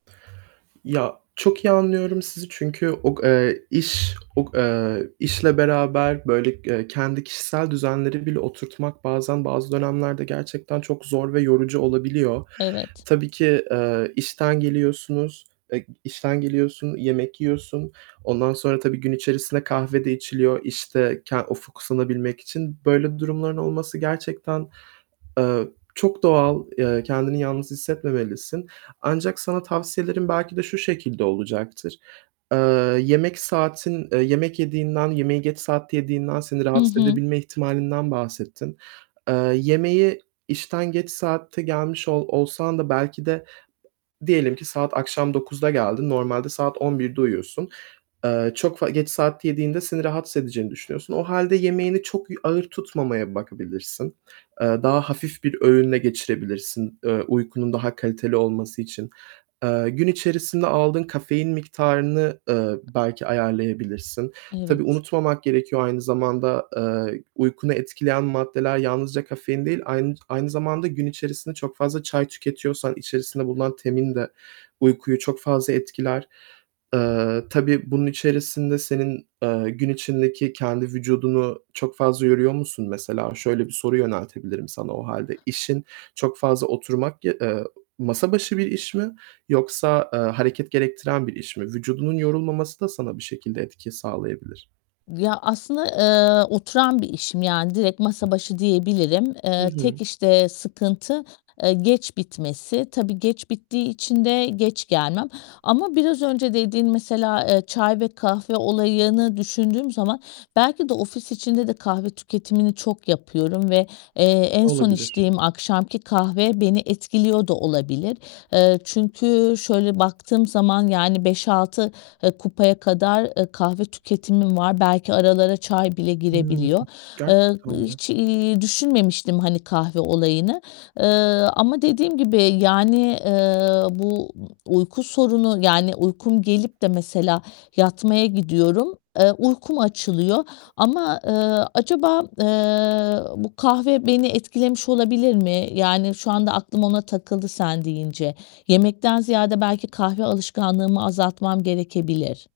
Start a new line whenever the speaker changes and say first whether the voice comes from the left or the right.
right: Ya, çok iyi anlıyorum sizi çünkü o k eee, iş o k eee, işle beraber, böyle, eee, kendi kişisel düzenleri bile oturtmak bazen bazı dönemlerde gerçekten çok zor ve yorucu olabiliyor.
left: Evet.
right: Tabii ki, eee, işten geliyorsunuz, eee, işten geliyorsun, yemek yiyorsun. Ondan sonra tabii gün içerisinde kahve de içiliyor işte, k o fokuslanabilmek için. Böyle durumların olması gerçekten, eee, çok doğal, eee, kendini yalnız hissetmemelisin. Ancak sana tavsiyelerim belki de şu şekilde olacaktır: Eee, yemek saatin, eee, yemek yediğinden, yemeği geç saatte yediğinden seni
left: Hı
right: rahatsız
left: hı.
right: edebilme ihtimalinden bahsettin. Eee, yemeği işten geç saatte gelmiş ol olsan da belki de diyelim ki saat akşam 21.00'de geldin, normalde saat 23.00'de uyuyorsun, eee, çok f geç saatte yediğinde seni rahatsız edeceğini düşünüyorsun. O hâlde yemeğini çok y ağır tutmamaya bakabilirsin. Eee, daha hafif bir öğünle geçirebilirsin, eee, uykunun daha kaliteli olması için. Eee, gün içerisinde aldığın kafein miktarını, ııı, belki ayarlayabilirsin. Tabii
left: Evet.
right: unutmamak gerekiyor aynı zamanda, ııı, uykunu etkileyen maddeler yalnızca kafein değil, aynı aynı zamanda gün içerisinde çok fazla çay tüketiyorsan içerisinde bulunan tein de uykuyu çok fazla etkiler. Eee, tabii bunun içerisinde senin, eee, gün içindeki kendi vücudunu çok fazla yoruyor musun mesela? Şöyle bir soru yöneltebilirim sana o hâlde. İşin çok fazla oturmak ya eee, masa başı bir iş mi yoksa, eee, hareket gerektiren bir iş mi? Vücudunun yorulmaması da sana bir şekilde etki sağlayabilir.
left: Ya, aslında, eee, oturan bir işim yani, direkt masa başı diyebilirim.
right: Hı
left: Eee, tek
right: hı.
left: işte sıkıntı, eee, geç bitmesi. Tabii geç bittiği için de geç gelmem ama biraz önce dediğin mesela, eee, çay ve kahve olayını düşündüğüm zaman, belki de ofis içinde de kahve tüketimini çok yapıyorum ve, eee, en son
right: Olabilir.
left: içtiğim akşamki kahve beni etkiliyor da olabilir. Eee, çünkü şöyle baktığım zaman yani 5-6, eee, kupaya kadar, eee, kahve tüketimim var. Belki aralara çay bile
right: Hımm.
left: girebiliyor. Eee,
right: Gerçekten mi?
left: hiç, ııı, düşünmemiştim hani kahve olayını. Eee, ama dediğim gibi, yani, eee, bu uyku sorunu, yani uykum gelip de mesela yatmaya gidiyorum. Eee, uykum açılıyor ama, eee, acaba, eee, bu kahve beni etkilemiş olabilir mi? Yani, şu anda aklım ona takıldı sen deyince. Yemekten ziyade belki kahve alışkanlığımı azaltmam gerekebilir.